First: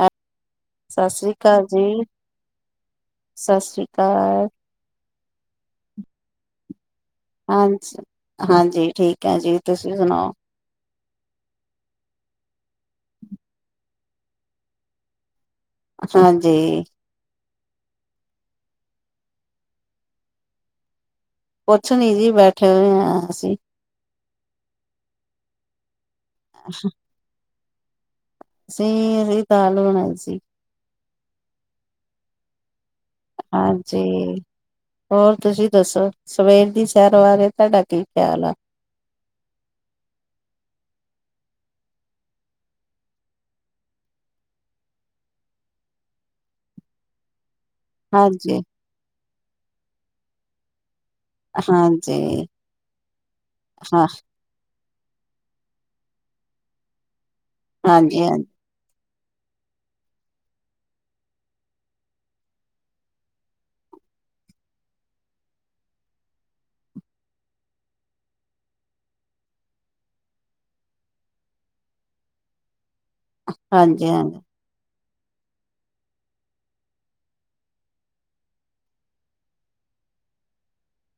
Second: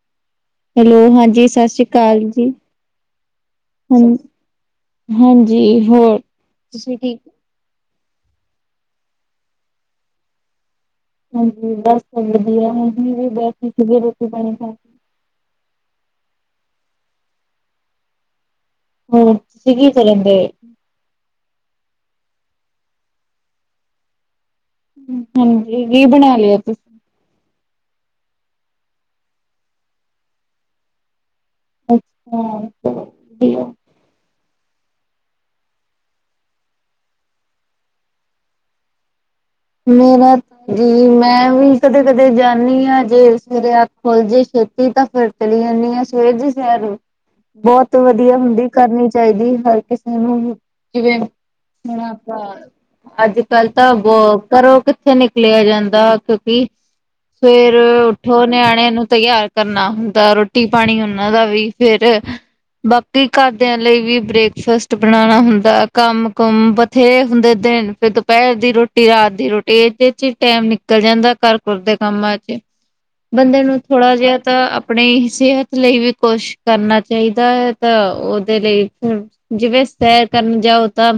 ਹੈ ਹੈਲੋ ਸਤਿ ਸ੍ਰੀ ਹਾਂਜੀ ਅਕਾਲ ਸਤਿ ਸ਼੍ਰੀ ਜੀ, ਅਕਾਲ ਜੀ ਸਤਿ ਸ੍ਰੀ ਹ। ਅਕਾਲ ਹਾਂਜੀ, ਹੋਰ ਤੁਸੀਂ ਠੀਕ? ਹਾਂਜੀ, ਹਾਂਜੀ, ਠੀਕ ਆ ਜੀ ਤੁਸੀਂ ਸੁਣਾਓ? ਹਾਂਜੀ ਬਸ ਵਧੀਆ ਅਸੀ ਵੀ ਬੈਠੇ ਸੀਗੇ ਰੋਟੀ ਪਾਣੀ ਖਾ। ਹਾਂਜੀ ਹਮ ਤੁਸੀਂ ਕੀ ਕਰਨ ਡਏ। ਕੁੱਛ ਨੀ ਜੀ ਬੈਠੇ ਹੋਏ ਆ ਅਸੀਂ। ਹਮ ਹਾਂਜੀ ਕੀ ਬਣਾ ਲਿਆ ਅੱਜ। ਅਸੀਂ ਹਰੀ ਦਾਲ ਬਣਾਈ ਸੀ। ਅੱਛਾ ਵਧੀਆ। ਹਾਂ ਜੀ ਹੋਰ ਤੁਸੀਂ ਦੱਸੋ ਸਵੇਰ ਦੀ ਸੈਰ ਬਾਰੇ ਤੁਹਾਡਾ ਕੀ ਖਿਆਲ ਆ। ਮੇਰਾ ਜੀ ਮੈਂ ਵੀ ਕਦੇ ਕਦੇ ਜਾਂਦੀ ਹਾਂ ਜੇ ਸਵੇਰੇ ਅੱਖ ਖੁੱਲ ਜੇ ਛੇਤੀ ਤਾਂ ਫਿਰ। ਚਲੀ ਜਾਂਦੀ ਹਾਂ ਸਵੇਰ ਜੀ ਸੈਰ ਬਹੁਤ। ਸਭ ਤੋਂ ਵਧੀਆ ਹਾਂਜੀ, ਹੁੰਦੀ ਕਰਨੀ ਚਾਹੀਦੀ ਹਰ ਕਿਸੇ ਨੂੰ ਜਿਵੇਂ। ਹੁਣ ਹਾਂਜੀ ਆਪਾ ਅੱਜ ਕੱਲ ਤਾਂ ਹਾਂ ਬਹੁ। ਘਰੋ ਕਿੱਥੇ ਨਿਕਲਿਆ ਜਾਂਦਾ ਕਿਉਂਕਿ ਸਵੇਰ ਹਾਂਜੀ, ਉੱਠੋ ਹਾਂਜੀ, ਨਿਆਣਿਆਂ ਨੂੰ। ਤਿਆਰ ਕਰਨਾ ਹੁੰਦਾ। ਰੋਟੀ ਪਾਣੀ ਉਹਨਾਂ ਦਾ ਵੀ ਫੇਰ ਬਾਕੀ ਘਰਦਿਆਂ ਲਈ ਵੀ ਬ੍ਰੇਕਫਾਸਟ ਬਣਾਉਣਾ ਹੁੰਦਾ ਕੰਮ ਕੁਮ ਬਥੇਰੇ ਹੁੰਦੇ। ਦਿਨ ਫਿਰ ਦੁਪਹਿਰ ਦੀ ਰੋਟੀ ਰਾਤ ਦੀ ਰੋਟੀ ਇਹਦੇ ਚ ਟੈਮ ਨਿਕਲ ਜਾਂਦਾ ਘਰ ਘੁਰ ਦੇ ਕੰਮਾਂ ਚ। ਬੰਦੇ ਨੂੰ ਹਾਂਜੀ, ਥੋੜਾ ਜਿਹਾ ਹਾਂਜੀ। ਤਾਂ। ਆਪਣੀ ਸਿਹਤ ਲਈ ਵੀ ਕੁਛ ਕਰਨਾ ਚਾਹੀਦਾ ਹੈ ਤਾਂ ਉਹਦੇ ਲਈ ਫਿਰ। ਜਿਵੇਂ ਸੈਰ ਕਰਨ ਜਾਓ, ਤਾਂ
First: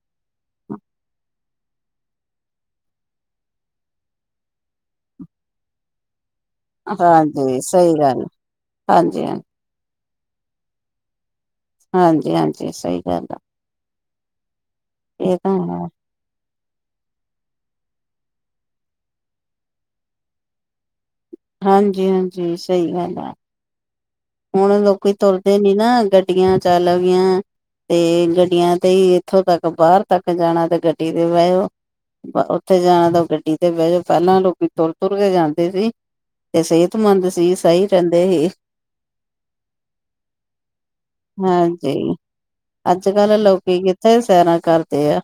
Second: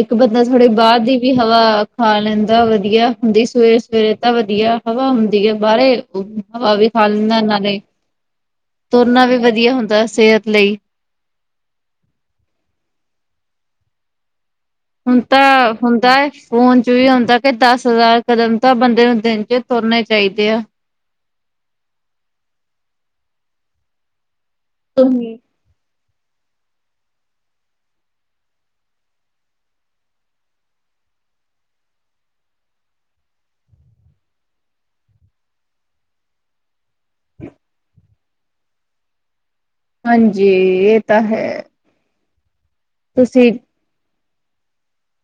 ਇੱਕ ਬੰਦਾ ਥੋੜੇ ਬਾਅਦ ਦੀ ਵੀ ਹਵਾ ਖਾ ਲੈਂਦਾ। ਤਾਂ ਵਧੀਆ ਹੁੰਦੀ, ਸਵੇਰੇ-ਸਵੇਰੇ ਤਾਂ ਵਧੀਆ ਹਵਾ ਹੁੰਦੀ ਹੈ। ਬਾਹਰੇ ਹਵਾ ਵੀ ਖਾ ਲੈਂਦਾ, ਹਾਂਜੀ ਨਾਲੇ ਸਹੀ ਗੱਲ, ਹਾਂਜੀ, ਤੁਰਨਾ ਵੀ ਹਾਂਜੀ, ਵਧੀਆ ਹੁੰਦਾ ਸਿਹਤ ਲਈ। ਹਾਂਜੀ-ਹਾਂਜੀ। ਸਹੀ ਗੱਲ ਆ ਹੁਣ ਇਹ ਤਾਂ ਹੈ, ਹੁੰਦਾ ਐ। ਫੋਨ ਚ ਵੀ ਆਉਂਦਾ, ਕਿ ਦਸ ਹਜ਼ਾਰ ਕਦਮ ਤਾਂ ਬੰਦੇ ਨੂੰ ਦਿਨ ਚ ਤੁਰਨੇ ਚਾਹੀਦੇ ਆ। ਹਾਂਜੀ-ਹਾਂਜੀ। ਸਹੀ ਗੱਲ ਆ। ਹੁਣ ਲੋਕੀ ਤੁਰਦੇ ਨੀ ਨਾਗੱਡੀਆਂ ਚੱਲ ਗੀਆਂ। ਤੇ ਗੱਡੀਆਂ ਤੇ ਹੀ ਇੱਥੋਂ ਤੱਕ ਬਾਹਰ ਤੱਕ ਜਾਣਾ ਤੇ ਗੱਡੀ ਤੇ ਬਹਿਓ। ਉੱਥੇ ਜਾਣਾ ਤਾਂ ਗੱਡੀ ਤੇ ਬਹਿ ਜੋ, ਪਹਿਲਾਂ ਲੋਕੀ ਤੁਰ-ਤੁਰ ਕੇ ਜਾਂਦੇ ਸੀ। ਤੇ ਸਿਹਤਮੰਦ ਸੀ। ਸਹੀ ਰਹਿੰਦੇ ਸੀ। ਹਾਂਜੀ। ਏਏ ਹਾਂਜੀ। ਅੱਜ ਕਲ ਤੁਸੀਂ ਲੋਕੀ ਕਿੱਥੇ ਸੈਰਾਂ ਕਰਦੇ ਆ?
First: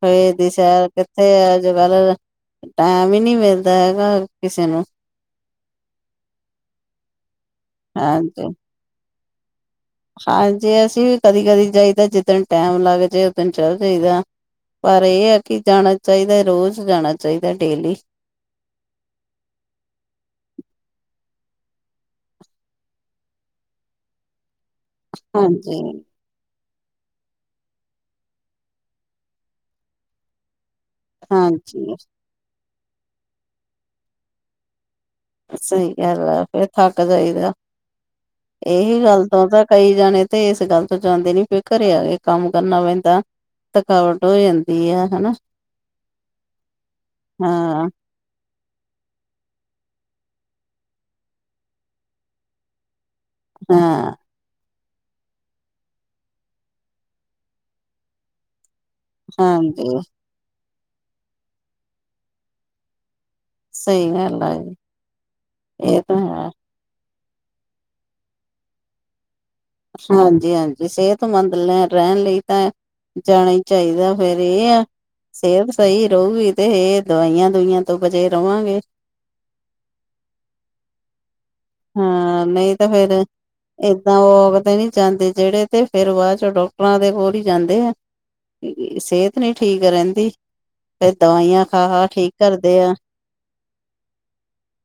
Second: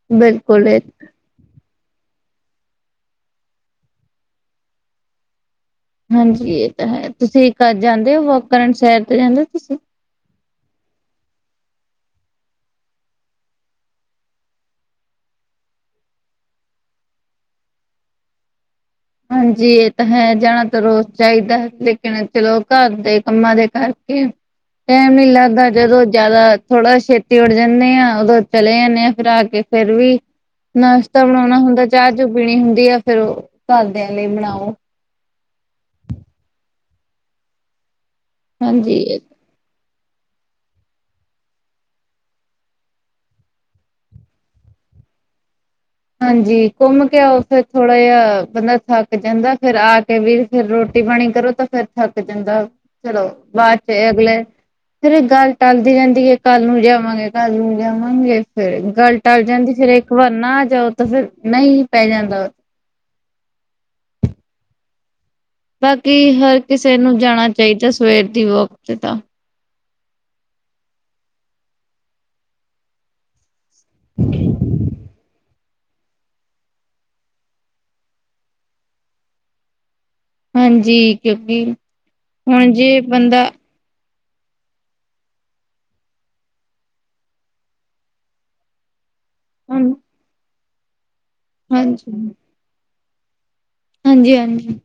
ਸਵੇਰ ਦੀ ਬਿਲਕੁਲ ਸੈਰ ਤੇ ਅੱਜ-ਕੱਲ ਟਾਈਮ ਹੀ ਨਹੀ ਮਿਲਦਾ, ਹੈਗਾ ਕਿਸੇ ਨੂੰ। ਹਾਂਜੀ। ਇਹ ਤਾਂ ਹੈ ਤੁਸੀਂ ਜਾਂਦੇ ਹੋ, ਵੋਕ ਹਾਂਜੀ ਕਰਨ ਸੈਰ ਤੇ ਜਾਂਦੇ ਹੋ ਤੁਸੀਂ? ਹਾਂਜੀ। ਅਸੀਂ ਵੀ ਕਦੀ ਕਦੀ ਜਾਈਦਾ ਜਿੱਦਣ ਟੈਮ ਲੱਗ ਓਦਣ ਚੱਲ ਜਾਈਦਾ ਪਰ ਇਹ ਹੈ ਕਿ ਜਾਣਾ ਚਾਹੀਦਾ ਰੋਜ਼ ਜਾਣਾ ਚਾਹੀਦਾ ਡੇਲੀ ਹਾਂਜੀ। ਇਹ ਤਾਂ ਹੈ ਜਾਣਾ ਤਾਂ ਰੋਜ ਚਾਹੀਦਾ ਲੇਕਿਨ ਚਲੋ ਘਰ ਦੇ ਕੰਮਾਂ ਦੇ ਘਰ ਟਾਈਮ ਨੀ ਲੱਗਦਾ ਹਾਂਜੀ ਜਦੋਂ ਜਿਆਦਾ ਥੋੜਾ ਛੇਤੀ ਉੱਡ ਜਾਂਦੇ ਆਂ। ਉਦੋਂ ਚਲੇ ਜਾਂਣੇ ਹਾਂ, ਫਿਰ ਆ ਕੇ, ਫੇਰ ਵੀ ਨਾਸ਼ਤਾ ਬਣਾਉਣਾ ਹੁੰਦਾ। ਹਾਂਜੀ ਚਾਹ ਚੂ ਪੀਣੀ ਹੁੰਦੀ ਆ, ਫੇਰ ਉਹ ਘਰਦਿਆਂ ਲਈ ਬਣਾਓ। ਸਹੀ ਗੱਲ, ਫੇਰ ਥੱਕ ਜਾਈਦਾ। ਹਾਂਜੀ ਇਹੀ ਇਹ ਗੱਲ ਤੋਂ ਤ ਕਈ ਜਾਣੇ ਤੇ ਇਸ ਗੱਲ ਤੋਂ ਜਾਂਦੇ ਨੀ ਫਿਰ ਘਰੇ ਆ ਕੇ ਕੰਮ ਕਰਨਾ ਪੈਂਦਾ। ਥਕਾਵਟ ਹੋ ਜਾਂਦੀ ਆ ਹਨਾ। ਹਾਂਜੀ। ਘੁੰਮ ਕੇ ਆਓ, ਫਿਰ ਹਾਂ ਥੋੜਾ ਜਿਹਾ ਬੰਦਾ ਥੱਕ ਥੱਕ ਜਾਂਦਾ, ਫੇਰ ਆ ਕੇ ਵੀ ਫਿਰ ਰੋਟੀ-ਪਾਣੀ ਕਰੋ ਤਾਂ ਫੇਰ ਥੱਕ ਜਾਂਦਾ ਚਲੋ। ਬਾਅਦ ਚ ਹਾਂ ਅਗਲੇ ਫੇਰ ਗੱਲ ਟਲਦੀ ਜਾਂਦੀ ਹੈ। ਕੱਲ ਨੂੰ ਜਾਵਾਂਗੇ, ਕੱਲ ਨੂੰ ਜਾਵਾਂਗੇ। ਫੇਰ ਗੱਲ ਟਲ ਜਾਂਦੀ, ਫੇਰ ਹਾਂਜੀ ਇੱਕ ਵਾਰ ਨਾ ਜਾਓ, ਤਾਂ ਫੇਰ ਨਹੀਂ ਪੈ ਜਾਂਦਾ। ਸਹੀ ਗੱਲ। ਇਹ ਬਾਕੀ ਤਾਂ ਹੈ ਹਰ ਕਿਸੇ ਨੂੰ ਜਾਣਾ ਚਾਹੀਦਾ। ਸਵੇਰ ਦੀ ਵੋਕ ਤੇ ਹਾਂਜੀ- ਹਾਂਜੀ। ਸਿਹਤਮੰਦ ਰਹਿਣ ਲਈ ਤਾਂ ਜਾਣਾ ਹੀ ਚਾਹੀਦਾ, ਫੇਰ ਇਹ ਆ ਸਿਹਤ ਸਹੀ ਰਹੂਗੀ ਤੇ ਇਹ ਦਵਾਈਆਂ ਦੁਈਆਂ ਤੋਂ ਬਚੇ ਰਹਾਂਗੇ‌। ਹਾਂਜੀ। ਕਿਉਂਕਿ ਹਾਂ ਹੁਣ ਨਹੀਂ ਤਾਂ ਜੇ ਫੇਰ ਬੰਦਾ ਏਦਾਂ ਉਹ ਵੋਕ ਤੇ ਨੀ ਜਾਂਦੇ, ਜਿਹੜੇ ਤੇ ਫੇਰ ਬਾਅਦ ਚ ਡਾਕਟਰਾਂ ਦੇ ਕੋਲ ਹੀ ਜਾਂਦੇ ਆ‌। ਸਿਹਤ ਨੀ ਠੀਕ ਹਾਂਜੀ ਰਹਿੰਦੀ‌। ਫੇਰ ਦਵਾਈਆਂ ਖਾ- ਖਾ ਹਾਂਜੀ ਠੀਕ ਕਰਦੇ ਆ। ਹਾਂਜੀ-ਹਾਂਜੀ।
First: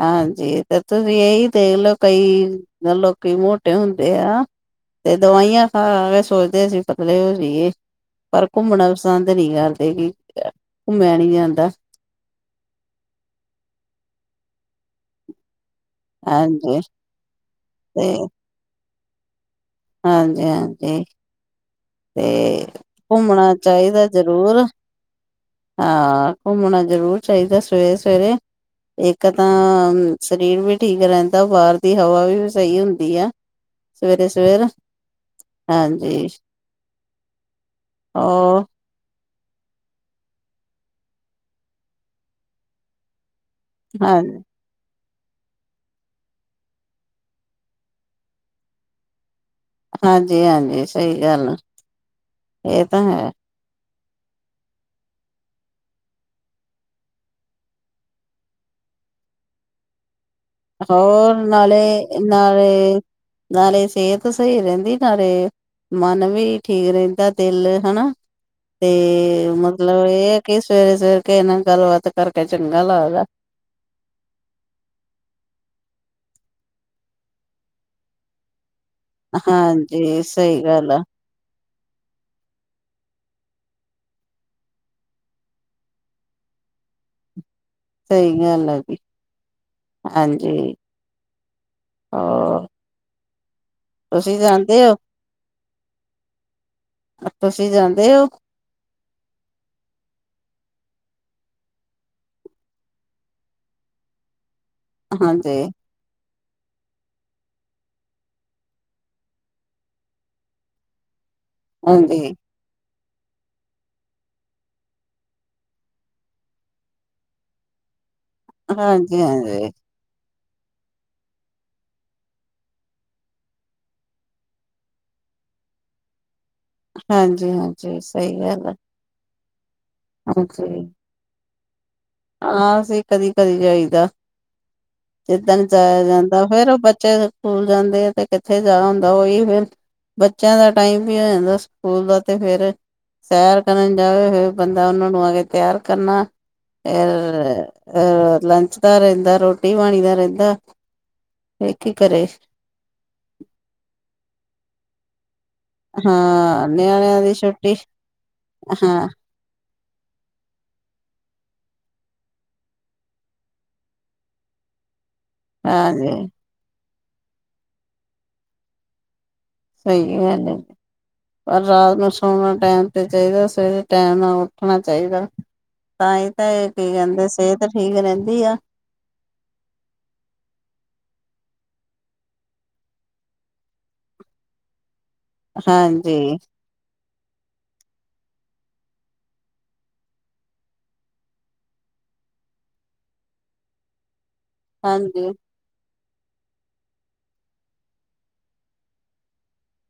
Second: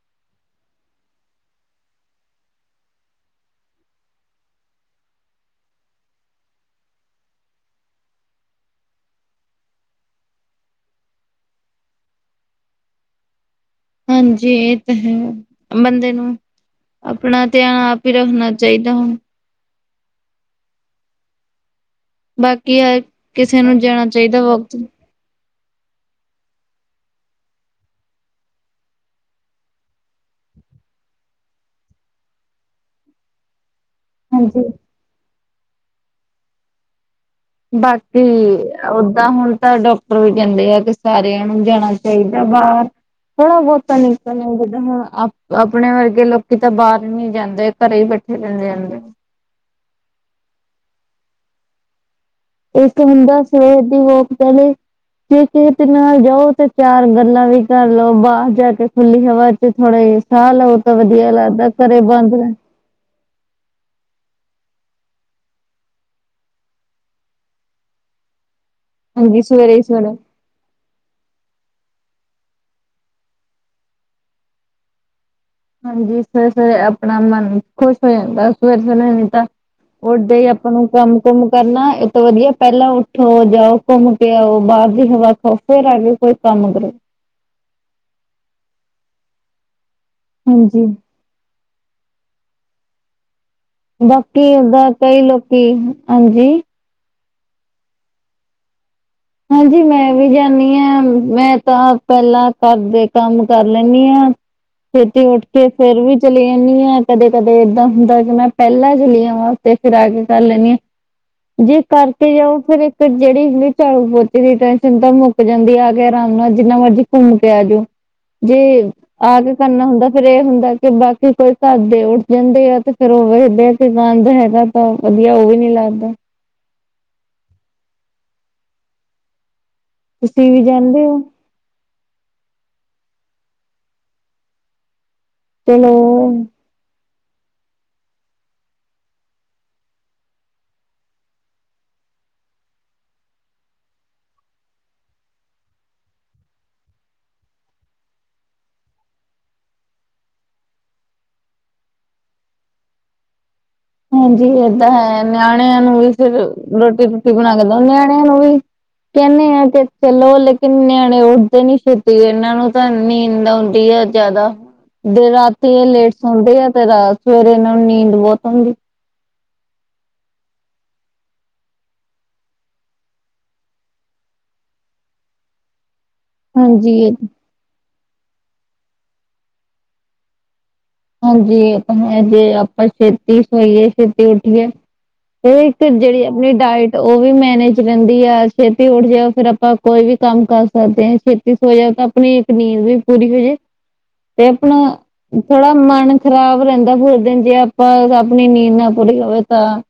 ਹਾਂਜੀ। ਤੇ ਤੁਸੀਂ ਇਹੀ ਦੇਖ ਲਓ, ਕਈ ਲੋਕੀ ਮੋਟੇ ਹੁੰਦੇ ਆ। ਤੇ ਦਵਾਈਆਂ ਖਾ-ਖਾਕੇ ਸੋਚਦੇ ਸੀ, ਪਤਲੇ ਹੋਏ ਜਾਏ। ਪਰ ਘੁੰਮਣਾ ਪਸੰਦ ਨਹੀ ਕਰਦੇ ਕਿ ਘੁੰਮਿਆ ਨੀ ਜਾਂਦਾ। ਹਾਂਜੀ। ਇਹ ਤਾਂ ਹੈ। ਬੰਦੇ ਨੂੰ ਹਾਂਜੀ ਆਪਣਾ ਧਿਆਨ ਆਪ ਹੀ ਰੱਖਣਾ ਚਾਹੀਦਾ‌ ਹੁਣ ਹਾਂਜੀ-ਹਾਂਜੀ। ਤੇ ਬਾਕੀ ਹਰ ਘੁਮਣਾ ਕਿਸੇ ਨੂੰ ਜਾਣਾ ਚਾਹੀਦਾ ਜ਼ਰੂਰ ਵੋਕ ਤੇ ਹਾਂ। ਘੁੰਮਣਾ ਜ਼ਰੂਰ ਚਾਹੀਦਾ। ਸਵੇਰੇ-ਸਵੇਰੇ ਇੱਕ ਤਾਂ ਸਰੀਰ ਵੀ ਠੀਕ ਰਹਿੰਦਾ। ਬਾਹਰ ਦੀ ਹਵਾ ਵੀ ਸਹੀ ਹੁੰਦੀ ਆ। ਹਾਂਜੀ ਸਵੇਰੇ-ਸਵੇਰ। ਹਾਂਜੀ‌। ਬਾਕੀ ਓਦਾਂ ਹੁਣ ਤਾਂ ਡਾਕਟਰ ਵੀ ਕਹਿੰਦੇ ਆ ਕਿ ਸਾਰਿਆਂ ਨੂੰ ਜਾਣਾ ਚਾਹੀਦਾ ਬਾਹਰ। [inaudible] ਹਾਂ ਆਪਣੇ ਵਰਗੇ ਲੋਕੀ ਤਾਂ ਬਾਹਰ ਨੀ ਜਾਂਦੇ, ਘਰੇ ਹੀ ਬੈਠੇ ਰਹਿਦੇ ਐ। ਹਾਂਜੀ- ਹਾਂਜੀ। ਸਹੀ ਗੱਲ। ਇਹ ਇਸ ਤਾਂ ਹੈ ਹੁੰਦਾ ਸਵੇਰ ਦੀ ਵੋਕ ਪਹਿਲੇ ਜੇ ਕਿਸੇ ਤੇ ਨਾਲ ਜਾਓ ਤੇ ਚਾਰ ਗੱਲਾਂ ਵੀ ਕਰ ਲਓ ਬਾਹਰ ਜਾ ਕੇ ਖੁੱਲੀ ਹਵਾ ਤੇ ਥੋੜ੍ਹਾ ਜ ਸ਼ਾਹ ਦੋ ਤਾਂ ਵਧੀਆ ਲਗੱਦਾ ਘਰੇ ਬੰਦ ਹੂੰ। ਨਾਲੇ ਸਿਹਤ ਸਹੀ ਰਹਿੰਦੀ ਨਾਲੇ ਮਨ ਵੀ ਠੀਕ ਰਹਿੰਦਾ ਦਿਲ ਹਨਾ ਹਾਂਜੀ ਤੇ ਸਵੇਰੇ ਹੀ ਮਤਲਬ ਸਵੇਰੇ ਇਹ ਕਿ ਸਵੇਰੇ-ਸਵੇਰ ਕੇ ਤੇਰੇ ਨਾਲ ਗੱਲਬਾਤ ਕਰਕੇ ਚੰਗਾ ਲੱਗਦਾ। ਹਾਂਜੀ, ਸਵੇਰੇ-ਸਵੇਰੇ ਅਪਣਾ ਮਨ ਖੁਸ਼ ਹੋ ਜਾਂਦਾ। ਸਵੇਰੇ-ਸਵੇਰੇ ਨੀ ਤਾਂ ਹਾਂਜੀ ਉੱਠਦੇ ਹੀ ਸਹੀ ਆਪਾਂ ਨੂੰ ਗੱਲ ਆ ਕੰਮ ਘੁੰਮ ਕਰਨਾ ਇਹ ਤੋਂ ਵਧੀਆ ਪਹਿਲਾਂ ਉੱਠੋ ਜਾਓ ਘੁੰਮ ਕੇ ਆਓ ਬਾਹਰ ਦੀ ਹਵਾ ਖਾਓ ਫੇਰ ਆ ਕੇ ਕੋਈ ਕੰਮ ਕਰੋ। ਸਹੀ ਗੱਲ ਹੈ ਜੀ ਹਾਂਜੀ ਹੋਰ ਤੁਸੀਂ ਬਾਕੀ ਜਾਂਦੇ ਓਦਾਂ ਹੋ ਕਈ ਲੋਕੀ ਹਾਂਜੀ ਤੁਸੀਂ ਜਾਂਦੇ ਔ? ਹਾਂਜੀ, ਮੈਂ ਵੀ ਜਾਂਣੀ ਹਾਂ ਮੈਂ ਤਾਂ ਪਹਿਲਾਂ ਘਰ ਦੇ ਕੰਮ ਕਰ ਲੈਂਣੀ ਆ। ਛੇਤੀ ਉੱਠ ਹਾਂਜੀ, ਕੇ ਫਿਰ ਵੀ ਚਲੀ ਜਾਂਣੀ ਹਾਂ, ਕਦੇ-ਕਦੇ ਏਦਾਂ ਹੁੰਦਾ ਕਿ ਮੈਂ ਪਹਿਲਾਂ ਚਲੀ ਆਵਾਂ ਤੇ ਫਿਰ ਆ ਕੇ ਕਰ ਲੈਂਣੀ ਹਾਂ। ਜੇ ਹਾਂਜੀ, ਕਰਕੇ ਜਾਓ ਫੇਰ ਇੱਕ ਜਿਹੜੀ ਝਾੜੂ-ਪੋਚੇ ਦੀ ਟੈਨਸ਼ਨ ਤਾਂ ਮੁੱਕ ਜਾਂਦੀ ਆ ਕੇ ਆਰਾਮ ਨਾਲ ਜਿੰਨਾ ਮਰਜੀੀ ਘੁੰਮ ਕੇ ਆਜੋ। ਜੇ ਆ ਕੇ ਹਾਂਜੀ-ਹਾਂਜੀ, ਕਰਨਾ ਹੁੰਦਾ ਫੇਰ ਇਹ ਹੁੰਦਾ ਕਿ ਬਾਕੀ ਕੋਈ ਘਾਦੇ ਉੱਠ ਜਾਂਦੇ ਆ ਤੇ ਫੇਿਰ ਉਹ ਵੇਖਦੇ ਆ ਕਿ ਗੰਦ ਹੈਗਾ। ਵਧੀਆ ਉਹ ਵੀ ਨੀ ਲੱਗਦਾ। ਹਾਂਜੀ-ਹਾਂਜੀ। ਸਹੀ ਗੱਲ ਆ। ਤੁਸੀਂ ਵੀ ਜਾਂਦੇ ਓ? ਹਾਂਸੀ, ਕਦੀ-ਕਦੀ ਜਾਇਦਾ ਜਿੱਦਣ ਚਲੋ ਜਾਯਾ ਜਾਂਦਾ। ਫੇਰ ਉਹ ਬੱਚੇ ਸਕੂਲ ਜਾਂਦੇ ਆ ਤੇ ਕਿੱਥੇ ਜਾ ਹੁੰਦਾ ਉਹੀ ਫਿਰ ਬੱਚਿਆਂ ਦਾ ਟਾਈਮ ਵੀ ਹੋ ਜਾਂਦਾ ਸਕੂਲ ਦਾ ਤੇ ਫਿਰ ਸੈਰ ਕਰਨ ਜਾਵੇ ਹੋ ਬੰਦਾ ਉਹਨਾਂ ਨੂੰ ਆ ਕੇ ਤਿਆਰ ਕਰਨਾ। ਫੇਰ ਲੰਚ ਦਾ ਰਹਿੰਦਾ ਰੋਟੀ-ਪਾਣੀ ਦਾ ਰਹਿੰਦਾ। ਤੇ ਕੀ ਕਰੇ? ਹਾਂਜੀ ਇਹ ਤਾਂ ਹੈ। ਨਿਆਣਿਆਂ ਨੂੰ ਵੀ ਫਿਰ ਹਾਂ ਨਿਆਣਿਆਂ ਰੋਟੀ-ਰੁਟੀ ਦੀ ਬਣਾ ਕੇ ਛੁੱਟੀ ਦ ਨਿਆਣਿਆਂ ਨੂੰ ਵੀ ਹਾਂ ਕਹਿੰਣੇ ਆ ਕਿ ਚਲੋ ਲੇਕਿਨ ਨਿਆਣੇ ਉੱਡਦੇ ਨੀ ਛੇਤੀ ਇਹਨਾਂ ਨੂੰ ਤਾਂ ਨੀਂਦ ਆਉਂਦੀ ਆ ਜ਼ਿਆਦਾ। ਦੇ ਰਾਤੀ ਇਹ ਹਾਂਜੀ ਲੇਟ ਸੌਦੇ ਆ ਤੇ ਸਵੇਰੇ ਇਹਨਾਂ ਨੂੰ ਨੀਂਦ ਬਹੁਤ ਆਉਂਦੀ। ਸਹੀ ਗੱਲ ਐ। ਪਰ ਰਾਤ ਨੂੰ ਸੋਣਾ ਟੈਮ ਤੇ ਚਾਹੀਦਾ ਸਵੇਰੇ ਟੈਮ ਨਾਲ ਉੱਠਣਾ ਚਾਹੀਦਾ। ਤਾਂ ਹੀ ਤਾਂ ਇਹ ਕੀ ਕਹਿੰਦੇ ਸਿਹਤ ਠੀਕ ਰਹਿੰਦੀ ਐ। ਹਾਂਜੀ, ਆਪਾਂ ਜੇ ਆਪਾਂ ਛੇਤੀ ਸੋਇਏ ਛੇਤੀ ਉੱਠੀਏ। ਇਹ ਇੱਕ ਹਾਂਜੀ ਜਿਹੜੀ ਆਪਣੀ ਡਾਇਟ ਉਹ ਵੀ ਮੈਨੇਜ ਰਹਿੰਦੀ ਆ ਛੇਤੀ ਉੱਠ ਜਾਓ ਫਿਰ ਆਪਾਂ ਕੋਈ ਵੀ ਕੰਮ ਕਰ ਸਕਦੇ ਹਾਂ ਛੇਤੀ ਸੋਜਾ ਤਾਂ ਆਪਣੀ ਇੱਕ ਨੀਂਦ ਵੀ ਪੂਰੀ ਹੋ ਜੇ ਤੇ ਆਪਣਾ। ਹਾਂਜੀ। ਥੋੜਾ ਮਨ ਖ਼ਰਾਬ ਰਹਿੰਦਾ ਫ ਦਿਨ ਜੇ ਆਪਾਂ ਆਪਣੀ ਨੀਂਦ ਨਾ ਪੂਰੀ ਹੋਵੇ ਤਾਂ।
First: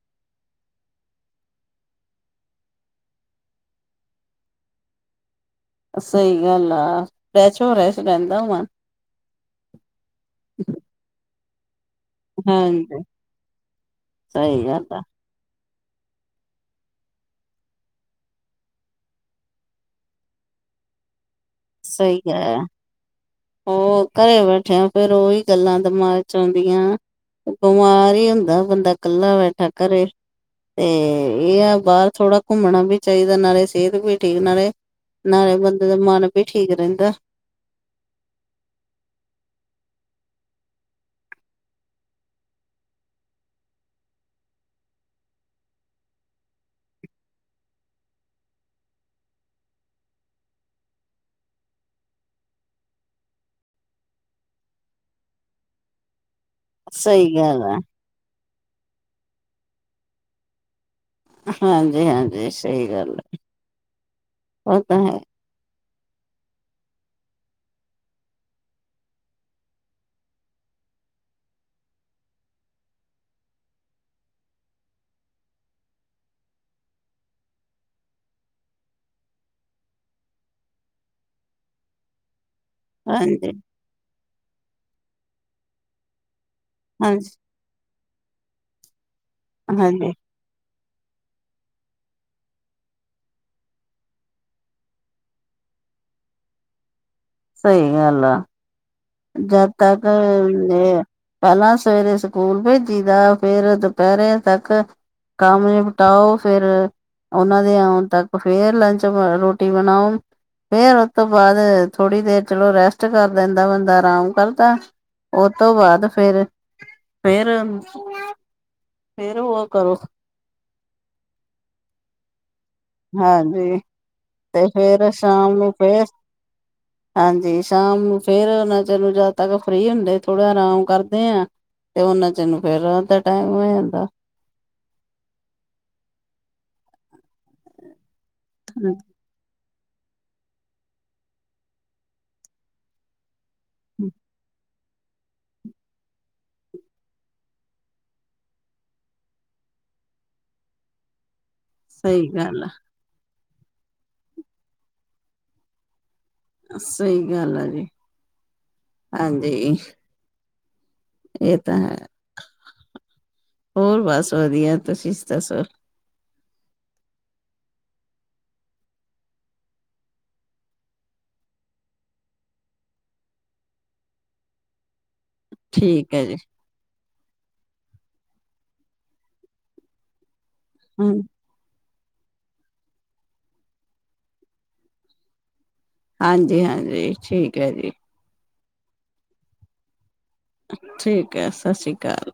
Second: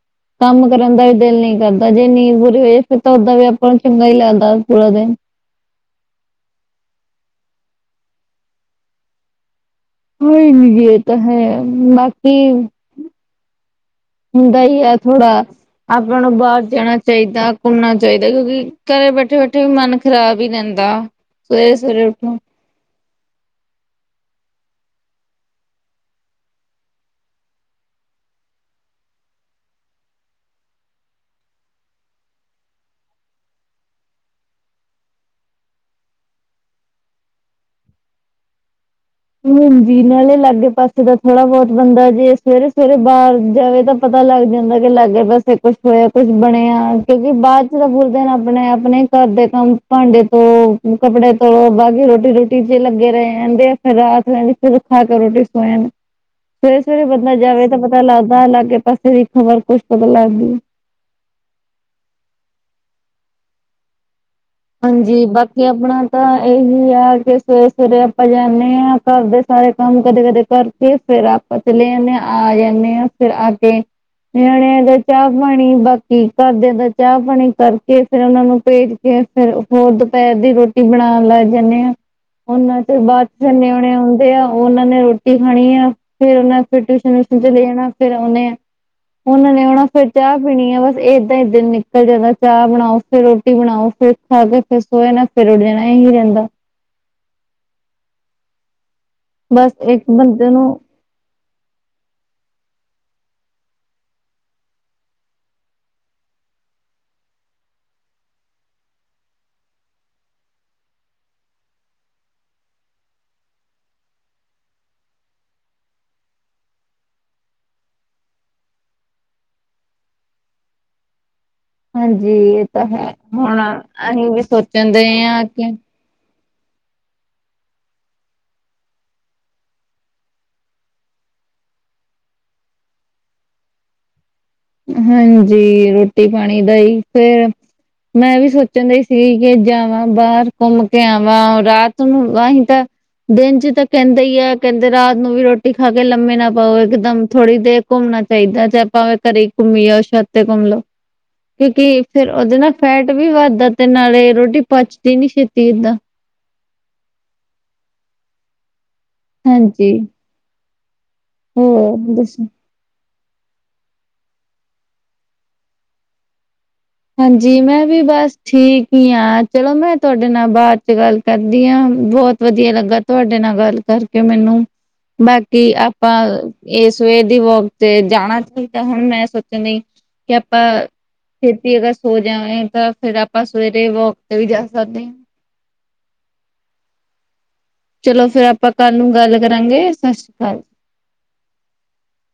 ਕੰਮ ਕਰਨ ਦਾ ਵੀ ਦਿਲ ਨਹੀਂ ਕਰਦਾ ਜੇ ਨੀਂਦ ਪੂਰੀ ਹੋ ਜਾ ਫਿਰ ਤਾਂ ਓਦਾਂ ਵੀ ਆਪਾਂ ਨੂੰ ਚੰਗਾ ਹੀ ਲੱਗਦਾ ਪੂਰਾ ਦਿਨ ਸਹੀ ਗੱਲ ਆ ਫਰੈਸ਼ ਹੋਰੈਸ਼ ਰਹਿੰਦਾ ਵਾ। ਹੋਈ ਬੀਜੀ ਇਹ ਤਾਂ ਹੈ ਮੈਂ। ਕੀ ਹਾਂਜੀ ਹੁੰਦਾ ਸਹੀ ਹੀ ਗੱਲ ਆ ਥੋੜਾ। ਆਪਾਂ ਨੂੰ ਬਾਹਰ ਜਾਣਾ ਚਾਹੀਦਾ ਘੁੰਮਣਾ ਚਾਹੀਦਾ। ਕਿਉਂਕਿ ਘਰੇ ਬੈਠੇ-ਬੈਠੇ ਵੀ ਮਨ ਖ਼ਰਾਬ ਹੀ ਰਹਿੰਦਾ। ਸਵੇਰੇ ਸਵੇਰੇ ਸਹੀ ਉੱਠੋ ਗੱਲ ਔ। ਉਹ ਘਰੇ ਬੈਠਿਆ ਫੇਰ ਉਹੀ ਗੱਲਾਂ ਦਿਮਾਗ 'ਚ ਆਦੀਆਂ। ਬਿਮਾਰ ਹੀ ਹੁੰਦਾ ਬੰਦਾ ਕੱਲਾ ਬੈਠਾ ਘੱਰੇ। ਤੇ ਇਹ ਆ ਬਾਹਰ ਥੋੜ੍ਹਾ ਘੁੰਮਣਾ ਵੀ ਚਾਹੀਦਾ ਨਾਲੇ ਸਿਹਤ ਵੀ ਠੀਕ ਨਾਲੇ ਨਾਲੇ ਬੰਦੇ ਦਾ ਮਨ ਵੀ ਠੀਕ ਰਹਿੰਦਾ ਹੈ। ਹਾਂਜੀ। ਨਾਲੇ ਲਾਗੇ ਪਾਸੇ ਦਾ ਥੋੜਾ ਬਹੁਤ ਬੰਦਾ ਜੇ ਸਵੇਰੇ- ਸਵੇਰੇ ਬਾਹਰ ਜਾਵੇ ਤਾਂ। ਪਤਾ ਲੱਗ ਜਾਂਦਾ ਕਿ ਲਾਗੇ ਪਾਸੇ ਕੁਛ ਹੋਇਆ, ਕੁਛ ਬਣਿਆ। ਕਿਉਂਕਿ ਬਾਅਦ 'ਚ ਤਾਂ ਬੋਲਦੇ ਨੇ ਆਪਣੇ- ਆਪਣੇ ਘਰ ਦੇ ਕੰਮ ਭਾਂਡੇ ਧੋਣ, ਕੱਪੜੇ ਧੋ ਬਾਅਦ 'ਚ ਰੋਟੀ- ਰੋਟੀ ਤੇ ਲੱਗੇ ਰਹੇ ਜਾਂਦੇ ਆ। ਫਿਰ ਰਾਤ ਰਹਿੰਦੀ ਫਿਰ ਖਾ ਕੇ ਰੋਟੀ ਸੌ ਜਾਣਾ। ਸਵੇਰੇ -ਸਵੇਰੇ ਬੰਦਾ ਸਹੀ ਗੱਲ ਜਾਵੇ ਆ ਤਾਂ। ਪਤਾ ਲੱਗਦਾ ਆ ਲਾਗੇ, ਪਾਸੇ ਦੀ ਖਬਰ ਕੁੱਛ ਪਤਾ ਲੱਗਦੀ ਹੈ। ਹਾਂਜੀ- ਹਾਂਜੀ। ਸਹੀ ਗੱਲ ਹੈ। ਉਹ ਤਾਂ ਹੈ ਹਾਂਜੀ। ਬਾਕੀ ਆਪਣਾ ਤਾਂ ਇਹੀ ਆ ਕਿ ਸਵੇਰੇ -ਸਵੇਰੇ ਆਪਾਂ ਜਾਂਦੇ ਹਾਂ। ਘਰਦੇ ਸਾਰੇ ਕੰਮ ਕਦੇ- ਕਦੇ ਕਰਕੇ ਫਿਰ ਆਪਾਂ। ਪਤਲੇ ਆ ਜਾਣੇ ਹਾਂ। ਫਿਰ ਆ ਕੇ ਨਿਆਣਿਆਂ ਦਾ ਚਾਹ ਪਾਣੀ ਬਾਕੀ, ਘਰਦਿਆਂ ਦਾ ਚਾਹ ਪਾਣੀ ਕਰਕੇ ਫਿਰ ਉਹਨਾਂ ਨੂੰ ਭੇਜ ਕੇ ਫੇਰ ਹੋਰ ਦੁਪਹਿਰ ਦੀ ਰੋਟੀ ਬਣਾਉਣ ਲੱਗ ਜਾਂਦੇ ਹਾਂ। ਉਹਨਾਂ ਤੇਰ ਬਾਅਦ ਹਾਂਜੀ ਜਾਂਦੇ। ਣੇ ਆਉਂਦੇ ਆ। ਉਹਨਾਂ ਨੇ ਰੋਟੀ ਖਾਣੀ ਆ। ਫੇਰ ਉਹ ਫਿਰ ਟਿਊਸ਼ਨ- ਹਾਂਜੀ ਵਊਸ਼ਨ। ਲੈਣਾ। ਫਿਰ ਉਹਨੇ ਉਹਨਾਂ ਨੇ ਆਉਣਾ ਫਿਰ ਹਾਂਜੀ ਚ'। ਪੀਣੀ ਆ ਬਸ ਏਦਾਂ ਦਿਨ ਨਿਕਲ ਜਾਂਦਾ ਚਾਹ ਬਣਾਓ। ਫਿਰ ਰੋਟੀ ਬਣਾਓ। ਫਿਰ ਖਾ ਕੇ ਫਿਰ ਸੌਏ ਨਾਲ ਫੇਰ ਉੱਠ ਜਾਣਾ ਨਹੀਂ ਰਹਿੰਦਾ। ਸਹੀ ਗੱਲ ਆ। ਜਦ ਬਸ ਤੱਕ ਇੱਕ ਬੰਦੇ ਨੂੰ ਇਹ ਪਹਿਲਾਂ ਸਵੇਰੇ ਸਕੂਲ ਭੇਜੀ ਦਾ ਫੇਰ ਦੁਪਹਿਰੇ ਤੱਕ। ਕੰਮ ਨਪਟਾਓ ਫੇਰ। ਉਹਨਾਂ ਦੇ ਆਉਣ ਤੱਕ ਫੇਰ ਲੰਚ ਰੋਟੀ ਬਣਾਓ। ਫੇਰ ਉਸ ਤੋਂ ਬਾਅਦ ਥੋੜੀ ਦੇਰ ਚਲੋ ਰੈਸਟ ਕਰ ਲੈਂਦਾ ਬੰਦਾ। ਆਰਾਮ ਕਰਦਾ। ਉਹ ਤੋਂ ਬਾਅਦ ਫੇਰ- ਫੇਰ। ਫੇਰ ਉਹ ਕਰੋ। ਹਾਂਜੀ। ਇਹ ਤਾਂ ਹੈ। ਹੁਣ, ਹਾਂਜੀ ਅਸੀਂ ਵੀ ਤੇ ਸੋਚਣ ਦੇ ਫੇਰ ਹਾਂ। ਆ ਸ਼ਾਮ ਕਿ ਨੂੰ ਫੇਰ [inaudible] ਹਾਂਜੀ। ਸ਼ਾਮ ਨੂੰ ਫੇਰ ਨਾ ਉਹਨਾਂ ਚਲ ਜਦ ਤੱਕ ਫਰੀ ਹੁੰਦੇ ਥੋੜਾ ਆਰਾਮ ਕਰਦੇ ਆ। ਤੇ ਉਹਨਾਂ ਚਿਰ ਨੂੰ ਫੇਰ ਰਾਤ ਦਾ ਟਾਈਮ ਹੋ ਜਾਂਦਾ ਹੈ। ਹਾਂਜੀ। ਰੋਟੀ -ਪਾਣੀ ਦਾ ਹੀ ਫੇਰ ਮੈਂ ਵੀ ਸੋਚਣ ਦਾ ਸੀ। ਕੇ ਜਾਵਾਂ, ਬਾਹਰ ਘੁੰਮ ਕੇ ਆਵਾਂ। ਰਾਤ ਨੂੰ ਅਸੀ ਤਾਂ। ਦਿਨ 'ਚ ਤਾਂ ਕਹਿੰਦਾ ਹੀ ਆ। ਕਹਿੰਦੇ ਰਾਤ ਨੂੰ ਵੀ ਰੋਟੀ ਖਾ ਕੇ ਲੰਮੇ ਨਾ ਪਾਓ ਇੱਕਦਮ ਥੋੜ੍ਹੀ ਦੇਰ ਘੁੰਮਣਾ ਚਾਹੀਦਾ ਜੇ ਆਪਾਂ ਵੀ ਘਰੇ। ਘੁੰਮੀ ਜਾਉ ਜਾਂ ਛੱਤ ਤੇ ਘੁੰਮ ਲਓ। ਕਿਉਂਕਿ ਸਹੀ ਫੇਰ ਉਹਦੇ ਗੱਲ ਆ ਨਾ ਫੈਟ ਵੇਟ ਵੀ ਵੱਧਦਾ ਤੇ ਨਾਲੇ ਰੋਟੀ ਪਚਦੀ ਨੀ ਛੇਤੀ ਏਦਾਂ। ਸਹੀ ਗੱਲ ਆ ਜੀ। ਹਾਂਜੀ। ਇਹ ਤਾਂ ਹੈ। ਹੋਰ ਦੱਸੋ? ਹੋਰ ਬਸ ਵਧੀਆ। ਤੁਸੀਂ ਦੱਸੋ? ਹਾਂਜੀ। ਮੈਂ ਵੀ ਬਸ ਠੀਕ ਹੀ ਹਾਂ। ਚਲੋ ਮੈਂ ਤੁਹਾਡੇ ਨਾਲ ਬਾਅਦ 'ਚ ਗੱਲ ਕਰਦੀ ਹਾਂ। ਬਹੁਤ ਵਧੀਆ ਲੱਗਾ ਤੁਹਾਡੇ ਨਾਲ ਗੱਲ ਕਰਕੇ ਮੈਨੂੰ। ਬਾਕੀ ਆਪਾਂ। ਠੀਕ ਹੈ ਜੀ ਇਹ ਸਵੇਰ ਦੀ ਵੋਕ ਤੇ ਜਾਣਾ ਚਾਹੀਦਾ ਹੈ। ਹੁਣ ਮੈਂ ਸੋਚਣ ਲਈ ਕਿ ਆਪਾਂ। ਹੂੰ। ਅਸੀਂ ਅਗਰ ਸੌ ਜਾਵੇਗਾ ਤਾਂ ਫੇਰ ਆਪਾਂ ਸਵੇਰੇ ਵੋਕ ਤੇ ਵੀ ਜਾ ਸਕਦੇ ਹਾਂ। ਹਾਂਜੀ -ਹਾਂਜੀ ਠੀਕ ਹੈ ਜੀ। ਚਲੋ ਫੇਰ ਆਪਾਂ ਕੱਲ੍ਹ ਨੂੰ ਗੱਲ ਕਰਾਂਗੇ। ਸਤਿ ਸ਼੍ਰੀ ਅਕਾਲ। ਠੀਕ ਹੈ। ਸਤਿ ਸ਼੍ਰੀ ਅਕਾਲ।